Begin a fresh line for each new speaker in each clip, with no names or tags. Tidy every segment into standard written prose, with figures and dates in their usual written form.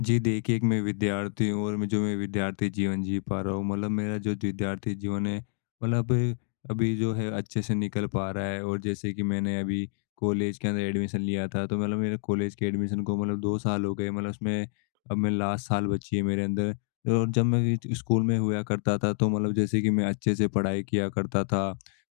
जी, देखिए, एक मैं विद्यार्थी हूँ, और मैं विद्यार्थी जीवन जी पा रहा हूँ। मतलब मेरा जो विद्यार्थी जीवन है, मतलब अभी जो है अच्छे से निकल पा रहा है। और जैसे कि मैंने अभी कॉलेज के अंदर एडमिशन लिया था, तो मतलब मेरे कॉलेज के एडमिशन को मतलब 2 साल हो गए, मतलब उसमें अब मैं लास्ट साल बची है मेरे अंदर। और जब मैं ज स्कूल में हुआ करता था, तो मतलब जैसे कि मैं अच्छे से पढ़ाई किया करता था।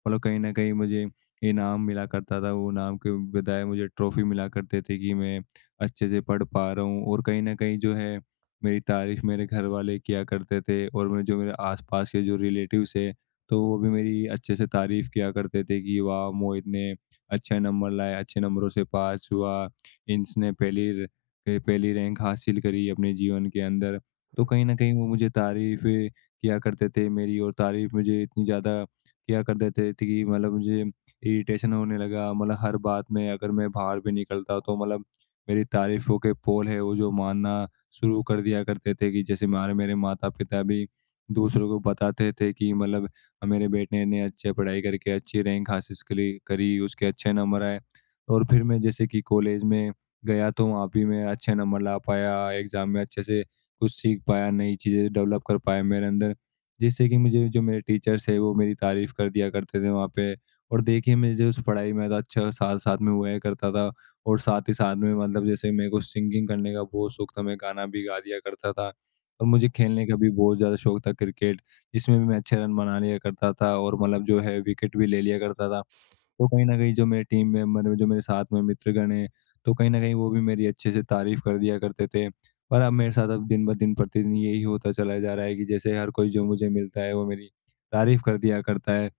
मतलब कहीं न कहीं मुझे इनाम मिला करता था, वो इनाम के बजाय मुझे ट्रॉफ़ी मिला करते थे कि मैं अच्छे से पढ़ पा रहा हूँ। और कहीं न कहीं जो है, मेरी तारीफ़ मेरे घर वाले किया करते थे, और मेरे जो मेरे आस-पास के जो रिलेटिव्स हैं, तो वो भी मेरी अच्छे से तारीफ़ किया करते थे कि वाह! मोहित ने अच्छे नंबर लाए, अच्छे नंबरों से पास हुआ, इसने पहली रैंक हासिल करी अपने जीवन के अंदर। तो कहीं न कहीं वो मुझे तारीफ़ें किया करते थे मेरी, और तारीफ़ मुझे इतनी ज़्यादा किया कर देते थे कि मतलब मुझे इरिटेशन होने लगा। मतलब हर बात में, अगर मैं बाहर भी निकलता, तो मतलब मेरी तारीफ़ों के पोल है, वो जो मानना शुरू कर दिया करते थे, कि जैसे हमारे मेरे माता-पिता भी दूसरों को बताते थे कि मतलब मेरे बेटे ने अच्छे पढ़ाई करके अच्छी रैंक हासिल करी करी, उसके अच्छे नंबर आए। और फिर मैं जैसे कि कॉलेज में गया, तो वहाँ भी मैं अच्छे नंबर ला पाया, एग्ज़ाम में अच्छे से कुछ सीख पाया, नई चीज़ें डेवलप कर पाया मेरे अंदर, जिससे कि मुझे जो मेरे टीचर्स हैं वो मेरी तारीफ़ कर दिया करते थे वहाँ पे। और देखिए, मुझे उस पढ़ाई में तो अच्छा साथ-साथ में हुआ करता था। और साथ ही साथ में मतलब जैसे मेरे को सिंगिंग करने का बहुत शौक था, मैं गाना भी गा दिया करता था, और मुझे खेलने का भी बहुत ज़्यादा शौक था क्रिकेट, जिसमें भी मैं अच्छे रन बना लिया करता था, और मतलब जो है विकेट भी ले लिया करता था। तो कहीं न कहीं जो मेरे टीम मेंबर हैं, जो मेरे साथ में मित्रगण हैं, तो कहीं न कहीं वो भी मेरी अच्छे से तारीफ़ कर दिया करते थे। पर अब मेरे साथ अब दिन-ब-दिन प्रतिदिन यही होता चला जा रहा है कि जैसे हर कोई जो मुझे मिलता है, वो मेरी तारीफ़ कर दिया करता है।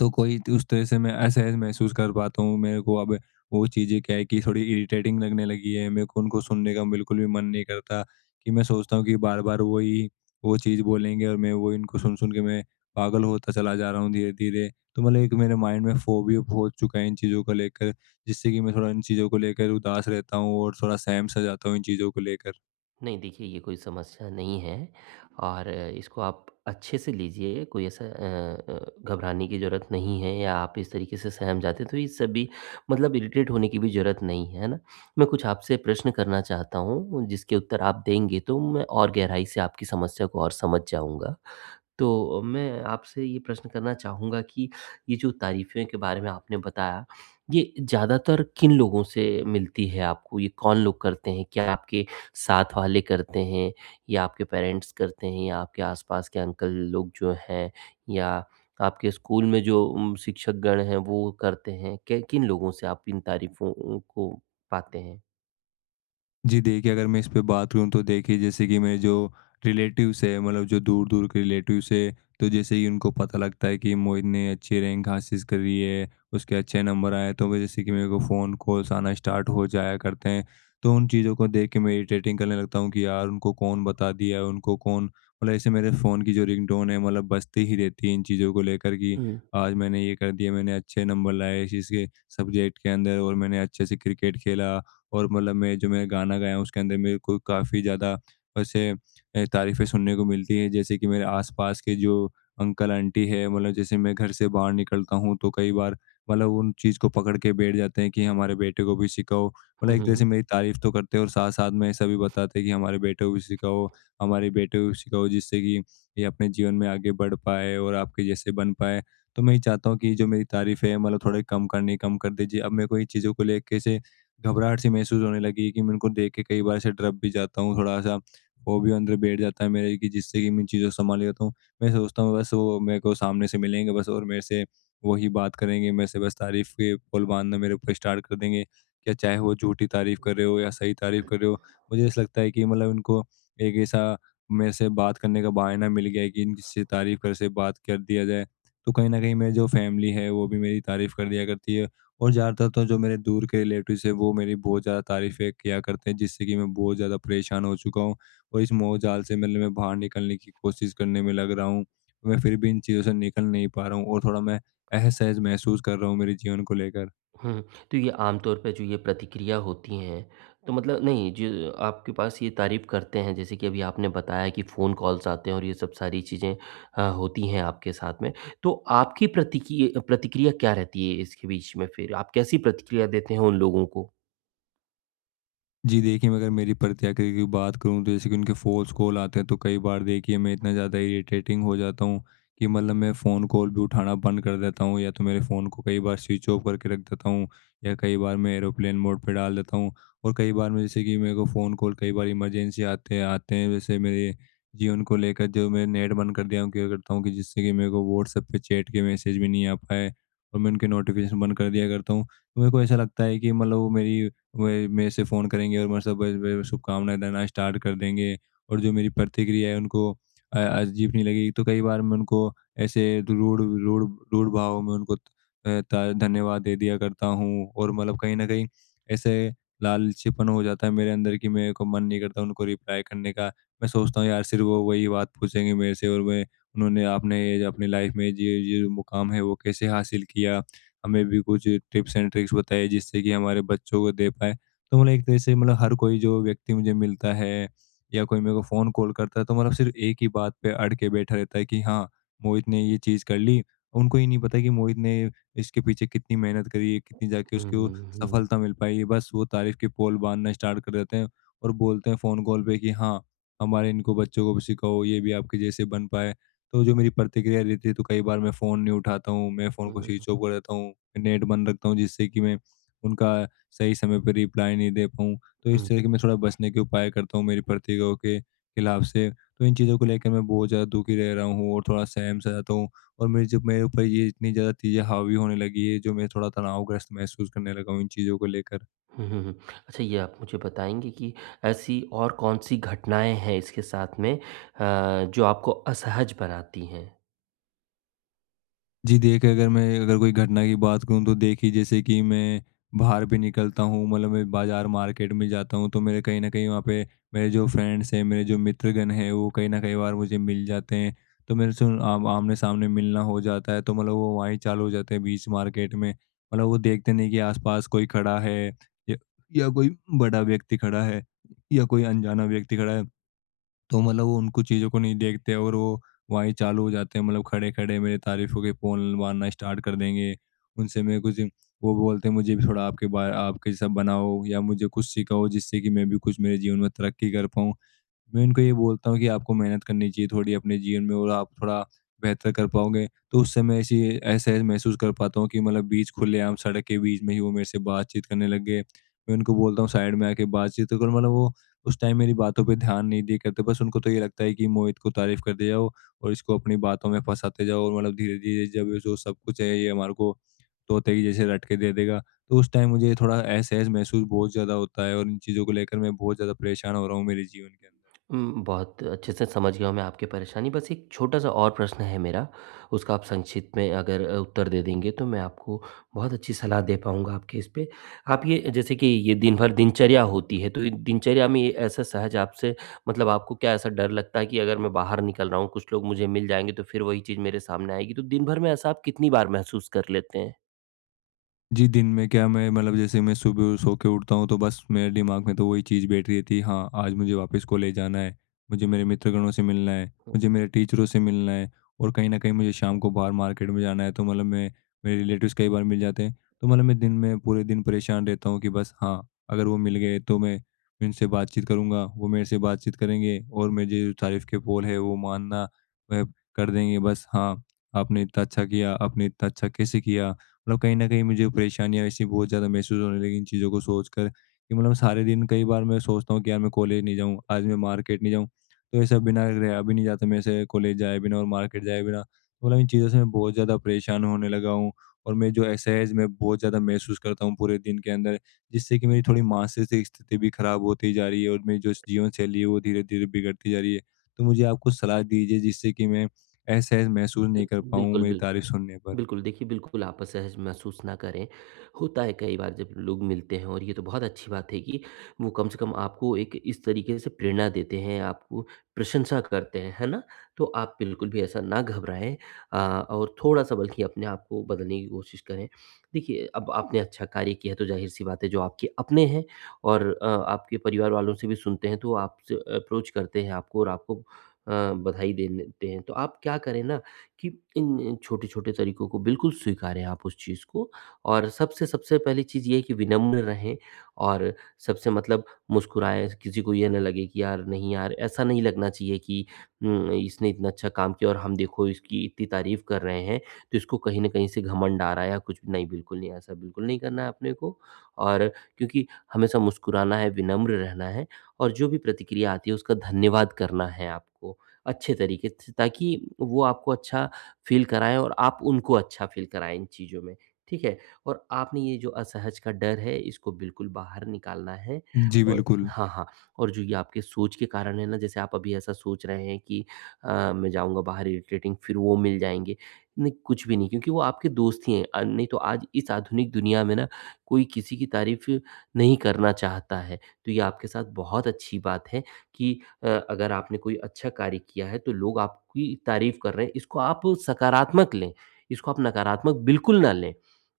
तो कोई तो उस तरह से मैं असहज महसूस कर पाता हूँ। मेरे को अब वो चीज़ें क्या है कि थोड़ी इरिटेटिंग लगने लगी है। मेरे को उनको सुनने का बिल्कुल भी मन नहीं करता, कि मैं सोचता हूँ कि बार-बार वही वो चीज़ बोलेंगे, और मैं वो इनको सुन-सुन के मैं पागल होता चला जा रहा हूँ धीरे-धीरे। तो मतलब एक मेरे माइंड में फ़ोबिया हो चुका है इन चीज़ों को लेकर, जिससे कि मैं थोड़ा इन चीज़ों को लेकर उदास रहता हूँ, और थोड़ा सहम-सा जाता हूँ इन चीज़ों को लेकर।
नहीं, देखिए, ये कोई समस्या नहीं है। और इसको आप अच्छे से लीजिए। कोई ऐसा घबराने की ज़रूरत नहीं है, या आप इस तरीके से सहम जाते हैं तो इस सब भी, मतलब, इरिटेट होने की भी ज़रूरत नहीं है, है ना। मैं कुछ आपसे प्रश्न करना चाहता हूँ, जिसके उत्तर आप देंगे तो मैं और गहराई से आपकी समस्या को और समझ जाऊँगा। तो मैं आपसे ये प्रश्न करना चाहूँगा कि ये जो तारीफ़ें के बारे में आपने बताया, ये ज़्यादातर किन लोगों से मिलती है आपको? ये कौन लोग करते हैं? क्या आपके साथ वाले करते हैं, या आपके पेरेंट्स करते हैं, या आपके आस-पास के अंकल लोग जो हैं, या आपके स्कूल में जो शिक्षकगण हैं वो करते हैं? कै किन लोगों से आप इन तारीफ़ों को पाते हैं?
जी, देखिए, अगर मैं इस पे बात करूँ तो देखिए जैसे कि मेरे जो रिलेटिव्स हैं, मतलब जो दूर-दूर के रिलेटिव्स हैं, तो जैसे ही उनको पता लगता है कि मोहित ने अच्छी रैंक हासिल करी है, उसके अच्छे नंबर आए हैं, तो वो जैसे कि मेरे को फ़ोन कॉल्स आना स्टार्ट हो जाया करते हैं। तो उन चीज़ों को देख के मैं इरिटेटिंग करने लगता हूँ कि यार उनको कौन बता दिया है, उनको कौन, मतलब ऐसे मेरे फ़ोन की जो रिंगटोन है मतलब बजती ही रहती है इन चीज़ों को लेकर, कि
हुँ।
आज मैंने ये कर दिया, मैंने अच्छे नंबर लाए इस चीज़ के सब्जेक्ट के अंदर, और मैंने अच्छे से क्रिकेट खेला। और मतलब मैं गाना गाया हूँ उसके अंदर मेरे को काफ़ी ज़्यादा वैसे तारीफ़ें सुनने को मिलती हैं। जैसे कि मेरे आस-पास के जो अंकल आंटी है, मतलब जैसे मैं घर से बाहर निकलता हूँ तो कई बार मतलब उन चीज़ को पकड़ के बैठ जाते हैं कि हमारे बेटे को भी सिखाओ। मतलब
हुँ,
एक तरह
हुँ,
से मेरी तारीफ़ तो करते हैं, और साथ-साथ में ऐसा भी बताते हैं कि हमारे बेटे को भी सिखाओ, हमारे बेटे को भी सिखाओ, जिससे कि ये अपने जीवन में आगे बढ़ पाए और आपके जैसे बन पाए। तो मैं ये चाहता हूँ कि जो मेरी तारीफ़ है मतलब थोड़े कम कर दीजिए। अब मेरे को इन चीज़ों को लेके से घबराहट सी महसूस होने लगी, कि मैं उनको देख के कई बार ऐसे डर भी जाता हूँ, थोड़ा-सा फ़ोबिया अंदर बैठ जाता है मेरे, कि जिससे कि मैं इन चीज़ों को सँभाल लेता हूँ। मैं सोचता हूँ बस वो मेरे को सामने से मिलेंगे, बस, और मेरे से वही बात करेंगे, मेरे से बस तारीफ़ के पुल बाँधना मेरे ऊपर स्टार्ट कर देंगे। क्या चाहे वो झूठी तारीफ़ कर रहे हो, या सही तारीफ़ कर रहे हो, मुझे ऐसा लगता है कि मतलब उनको एक ऐसा मेरे से बात करने का बहाना मिल गया है, कि इनकी से तारीफ़ कर से बात कर दिया जाए। तो कहीं न कहीं मेरी जो फ़ैमिली है, वो भी मेरी तारीफ़ कर दिया करती है, और ज़्यादातर तो जो मेरे दूर के रिलेटिव्स हैं वो मेरी बहुत ज़्यादा तारीफ़ें किया करते हैं, जिससे कि मैं बहुत ज़्यादा परेशान हो चुका हूँ, और इस मोहजाल से मतलब मैं बाहर निकलने की कोशिश करने में लग रहा हूँ। मैं फिर भी इन चीज़ों से निकल नहीं पा रहा हूँ, और थोड़ा मैं असहज महसूस कर रहा हूँ मेरे जीवन को लेकर।
हुँ, तो ये आमतौर पे जो ये प्रतिक्रिया होती हैं, तो मतलब नहीं, जो आपके पास ये तारीफ़ करते हैं, जैसे कि अभी आपने बताया कि फ़ोन कॉल्स आते हैं, और ये सब सारी चीज़ें होती हैं आपके साथ में। तो आपकी प्रतिकि प्रतिक्रिया क्या रहती है इसके बीच में फिर? आप कैसी प्रतिक्रिया देते हैं उन लोगों को?
जी, देखिए, मैं अगर मेरी प्रतिक्रिया की बात करूँ तो जैसे कि उनके फ़ोर्स कॉल आते हैं, तो कई बार देखिए मैं इतना ज़्यादा इरिटेटिंग हो जाता हूँ कि मतलब मैं फ़ोन कॉल भी उठाना बंद कर देता हूँ, या तो मेरे फ़ोन को कई बार स्विच ऑफ करके रख देता हूँ, या कई बार मैं एरोप्लेन मोड पे डाल देता हूँ। और कई बार मैं जैसे कि मेरे को फ़ोन कॉल कई बार इमरजेंसी आते आते हैं जैसे मेरे जीवन को लेकर, जो मैं नेट बंद कर दिया हूँ क्या करता हूँ, कि जिससे कि मेरे को व्हाट्सएप पे चैट के मैसेज भी नहीं आ पाए, और मैं उनके नोटिफ़िकेशन बंद कर दिया करता हूँ। तो मेरे को ऐसा लगता है कि मतलब वो मेरी वही मेरे से फ़ोन करेंगे, और मेरे से बस ब शुभकामनाएँ देना स्टार्ट कर देंगे, और जो मेरी प्रतिक्रिया है उनको अजीब नहीं लगेगी। तो कई बार मैं उनको ऐसे रूड रूड रूड भाव में उनको अ, ता धन्यवाद दे दिया करता हूँ, और मतलब कहीं न कहीं ऐसे लालचीपन हो जाता है मेरे अंदर, कि मेरे को मन नहीं करता उनको रिप्लाई करने का। मैं सोचता हूँ यार सिर्फ़ वो वही बात पूछेंगे मेरे से, और मैं, उन्होंने, आपने ये जो अपनी लाइफ़ में ये, जो मुकाम है वो कैसे हासिल किया? हमें भी कुछ टिप्स एंड ट्रिक्स बताइए, जिससे कि हमारे बच्चों को दे पाएँ। तो मतलब एक तरह से मतलब हर कोई जो व्यक्ति मुझे मिलता है, या कोई मेरे को फ़ोन कॉल करता है, तो मतलब सिर्फ़ एक ही बात पे अड़ के बैठा रहता है कि हाँ, मोहित ने ये चीज़ कर ली। उनको ये नहीं पता कि मोहित ने इसके पीछे कितनी मेहनत करी है, कितनी जाके
हुँ,
उसको
हुँ, हुँ,
सफलता मिल पाई है। बस वो तारीफ़ के पोल बाँधना स्टार्ट कर देते हैं, और बोलते हैं फ़ोन कॉल पे कि हाँ, हमारे इनको बच्चों को भी सिखाओ, ये भी आपके जैसे बन पाएँ। तो जो मेरी प्रतिक्रिया रहती है तो कई बार मैं फ़ोन नहीं उठाता हूँ, मैं फ़ोन को
हुँ,
स्विच ऑफ कर देता हूँ, नेट बंद रखता हूँ, जिससे कि मैं उनका सही समय पे रिप्लाई नहीं दे पाऊँ। तो
हुँ,
इस तरह के मैं थोड़ा बचने के उपाय करता हूँ मेरी प्रतिक्रियाओं के खिलाफ से। तो इन चीज़ों को लेकर मैं बहुत ज़्यादा दुखी रह रहा हूँ, और थोड़ा सहम-सा जाता हूँ, और मेरे जब मेरे ऊपर ये इतनी ज़्यादा चीज़ें हावी होने लगी है, जो मैं थोड़ा तनावग्रस्त महसूस करने लगा हूँ इन चीज़ों को लेकर।
हुँ, हुँ। अच्छा, ये आप मुझे बताएँगे कि ऐसी और कौन-सी घटनाएँ हैं इसके साथ में, जो आपको असहज बनाती हैं?
जी, देखिए, अगर मैं अगर कोई घटना की बात करूँ तो देखिए जैसे कि मैं बाहर भी निकलता हूँ, मतलब मैं बाज़ार मार्केट में जाता हूँ, तो मेरे कहीं न कहीं वहाँ पे मेरे जो फ्रेंड्स हैं, मेरे जो मित्रगण हैं वो कहीं न कहीं बार मुझे मिल जाते हैं। तो मेरे से उन- आम आमने-सामने मिलना हो जाता है, तो मतलब वो वहीं चालू हो जाते हैं बीच मार्केट में। मतलब वो देखते नहीं कि आस-पास कोई खड़ा है, या या कोई बड़ा व्यक्ति खड़ा है, या कोई अनजाना व्यक्ति खड़ा है। तो मतलब वो उनको चीज़ों को नहीं देखते, और वो वहीं चालू हो जाते हैं, मतलब खड़े-खड़े मेरी तारीफ़ों के पोल मारना स्टार्ट कर देंगे। उनसे मैं कुछ, वो बोलते हैं मुझे भी थोड़ा आपके बा आपके जैसा बनाओ, या मुझे कुछ सिखाओ, जिससे कि मैं भी कुछ मेरे जीवन में तरक्की कर पाऊँ। मैं उनको ये बोलता हूँ कि आपको मेहनत करनी चाहिए थोड़ी अपने जीवन में, और आप थोड़ा बेहतर कर पाओगे। तो उस समय ऐसी ऐसा महसूस कर पाता हूँ कि मतलब बीच खुलेआम सड़क के बीच में ही वो मेरे से बातचीत करने लग गए। मैं उनको बोलता हूँ साइड में आके बातचीत तो करो, मतलब वो उस टाइम मेरी बातों पे ध्यान नहीं दिया करते। बस उनको तो ये लगता है कि मोहित को तारीफ़ करते जाओ, और इसको अपनी बातों में फँसाते जाओ, और मतलब धीरे-धीरे जब ये जो सब कुछ है ये हमारे को तोते की जैसे रट के दे देगा। तो उस टाइम मुझे थोड़ा असहज महसूस बहुत ज़्यादा होता है, और इन चीज़ों को लेकर मैं बहुत ज़्यादा परेशान हो रहा हूँ मेरे जीवन के अंदर।
बहुत अच्छे से समझ गया हूँ मैं आपकी परेशानी। बस एक छोटा-सा और प्रश्न है मेरा, उसका आप संक्षिप्त में अगर उत्तर दे देंगे तो मैं आपको बहुत अच्छी सलाह दे पाऊँगा आपके इस पे। आप ये जैसे कि ये दिन भर दिनचर्या होती है, तो ये दिनचर्या में ये ऐसा सहज आपसे, मतलब, आपको क्या ऐसा डर लगता है कि अगर मैं बाहर निकल रहा हूँ, कुछ लोग मुझे मिल जाएँगे, तो फिर वही चीज़ मेरे सामने आएगी? तो दिन भर में ऐसा आप कितनी बार महसूस कर लेते हैं?
जी, दिन में क्या मैं, मतलब जैसे मैं सुबह सो के उठता हूँ, तो बस मेरे दिमाग में तो वही चीज़ बैठी रहती है, हाँ, आज मुझे वापस कॉलेज जाना है, मुझे मेरे मित्रगणों से मिलना है, मुझे मेरे टीचरों से मिलना है, और कहीं न कहीं मुझे शाम को बाहर मार्केट में जाना है तो मतलब मैं, मेरे रिलेटिव्स कई बार मिल जाते हैं। तो मतलब मैं दिन में पूरे दिन परेशान रहता हूँ, कि बस हाँ, अगर वो मिल गए तो मैं उनसे बातचीत करूँगा, वो मेरे से बातचीत करेंगे, और मेरी जो तारीफ़ के बोल है वो मानना वह कर देंगे, बस हाँ, आपने इतना अच्छा किया, आपने इतना अच्छा कैसे किया? मतलब कहीं न कहीं मुझे परेशानियाँ ऐसी बहुत ज़्यादा महसूस होने लगी इन चीज़ों को सोचकर, कि मतलब सारे दिन कई बार मैं सोचता हूँ कि यार मैं कॉलेज नहीं जाऊँ, आज मैं मार्केट नहीं जाऊँ, तो ऐसा बिना रहा भी नहीं जाता मेरे से कॉलेज जाए बिना और मार्केट जाए बिना। तो मतलब इन चीज़ों से मैं बहुत ज़्यादा परेशान होने लगा हूँ, और मैं जो असहज मैं बहुत ज़्यादा महसूस करता हूँ पूरे दिन के अंदर, जिससे कि मेरी थोड़ी मानसिक स्थिति भी ख़राब होती जा रही है, और मेरी जो जीवन शैली है वो धीरे-धीरे बिगड़ती जा रही है। तो मुझे आप कुछ सलाह दीजिए, जिससे कि मैं असहज महसूस
बिल
नहीं कर पाऊँ
बिल्कुल,
मेरी
बिल्कुल।
तारीफ़ सुनने पर।
बिल्कुल, देखिए, बिल्कुल आप असहज महसूस ना करें। होता है कई बार जब लोग मिलते हैं, और ये तो बहुत अच्छी बात है कि वो कम से कम आपको एक इस तरीके से प्रेरणा देते हैं, आपको प्रशंसा करते हैं, है ना? तो आप बिल्कुल भी ऐसा ना घबराएँ, अ, और थोड़ा-सा बल्कि अपने आप को बदलने की कोशिश करें। देखिए, अब आपने अच्छा कार्य किया है, तो ज़ाहिर-सी बात है, जो आपके अपने हैं और आपके परिवार वालों से भी सुनते हैं, तो वो आपसे अप्रोच करते हैं आपको, और आपको बधाई देन देते हैं। तो आप क्या करें ना, कि इन छोटे-छोटे तरीकों को बिल्कुल स्वीकारें आप उस चीज़ को, और सबसे सबसे पहली चीज़ ये है कि विनम्र रहें, और सबसे, मतलब, मुस्कुराएँ। किसी को ये ना लगे कि यार, नहीं यार, ऐसा नहीं लगना चाहिए कि इसने इतना अच्छा काम किया और हम देखो इसकी इतनी तारीफ़ कर रहे हैं, तो इसको कहीं न कहीं से घमंड आ रहा है, या कुछ भी। नहीं, बिल्कुल नहीं, ऐसा बिल्कुल नहीं करना है अपने को। और क्योंकि हमेशा मुस्कुराना है, विनम्र रहना है, और जो भी प्रतिक्रिया आती है उसका धन्यवाद करना है आपको, अच्छे तरीके से, ताकि वो आपको अच्छा फ़ील कराएँ और आप उनको अच्छा फ़ील कराएँ इन चीज़ों में, ठीक है? और आपने ये जो असहज का डर है, इसको बिल्कुल बाहर निकालना है।
जी,
और
बिल्कुल।
हाँ, हाँ। और जो ये आपके सोच के कारण है ना, जैसे आप अभी ऐसा सोच रहे हैं कि मैं जाऊँगा बाहर, इरिटेटिंग, फिर वो मिल जाएँगे। नहीं, कुछ भी नहीं, क्योंकि वो आपके दोस्त ही हैं, नहीं तो आज इस आधुनिक दुनिया में ना कोई किसी की तारीफ़ नहीं करना चाहता है। तो ये आपके साथ बहुत अच्छी बात है कि अगर आपने कोई अच्छा कार्य किया है तो लोग आपकी तारीफ़ कर रहे हैं, इसको आप सकारात्मक लें, इसको आप नकारात्मक बिल्कुल ना लें,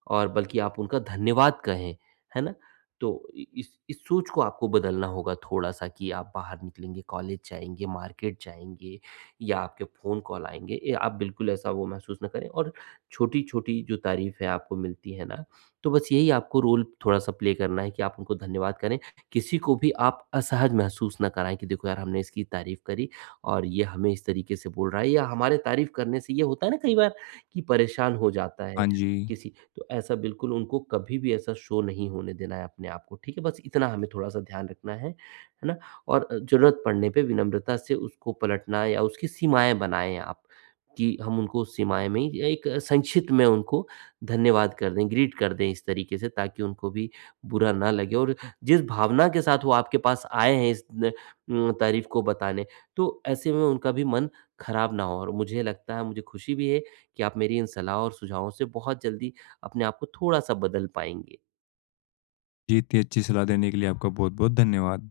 और बल्कि आप उनका धन्यवाद कहें, है ना? तो इ इस सोच को आपको बदलना होगा थोड़ा-सा, कि आप बाहर निकलेंगे, कॉलेज जाएँगे, मार्केट जाएँगे या आपके फ़ोन कॉल आएँगे, ये आप बिल्कुल ऐसा वो महसूस ना करें। और छोटी-छोटी जो तारीफ़ें आपको मिलती है ना, तो बस यही आपको रोल थोड़ा-सा प्ले करना है कि आप उनको धन्यवाद करें, किसी को भी आप असहज महसूस ना कराएँ कि देखो यार, हमने इसकी तारीफ़ करी और ये हमें इस तरीके से बोल रहा है, या हमारे तारीफ़ करने से ये होता है ना कई बार, कि परेशान हो जाता है
हाँ, जी।
किसी। तो ऐसा बिल्कुल उनको कभी भी ऐसा शो नहीं होने देना है अपने आप को, ठीक है? बस इतना हमें थोड़ा-सा ध्यान रखना है ना? और ज़रूरत पड़ने पे विनम्रता से उसको पलटना, या उसकी सीमाएँ बनाएँ आप, कि हम उनको सीमाएँ में ही एक संक्षिप्त में उनको धन्यवाद कर दें, ग्रीट कर दें इस तरीके से, ताकि उनको भी बुरा ना लगे, और जिस भावना के साथ वो आपके पास आए हैं इस न उम, तारीफ़ को बताने, तो ऐसे में उनका भी मन खराब ना हो। और मुझे लगता है, मुझे खुशी भी है कि आप मेरी इन सलाह और सुझावों से बहुत जल्दी अपने आप को थोड़ा-सा बदल पाएँगे।
जी, इतनी अच्छी सलाह देने के लिए आपका बहुत-बहुत धन्यवाद।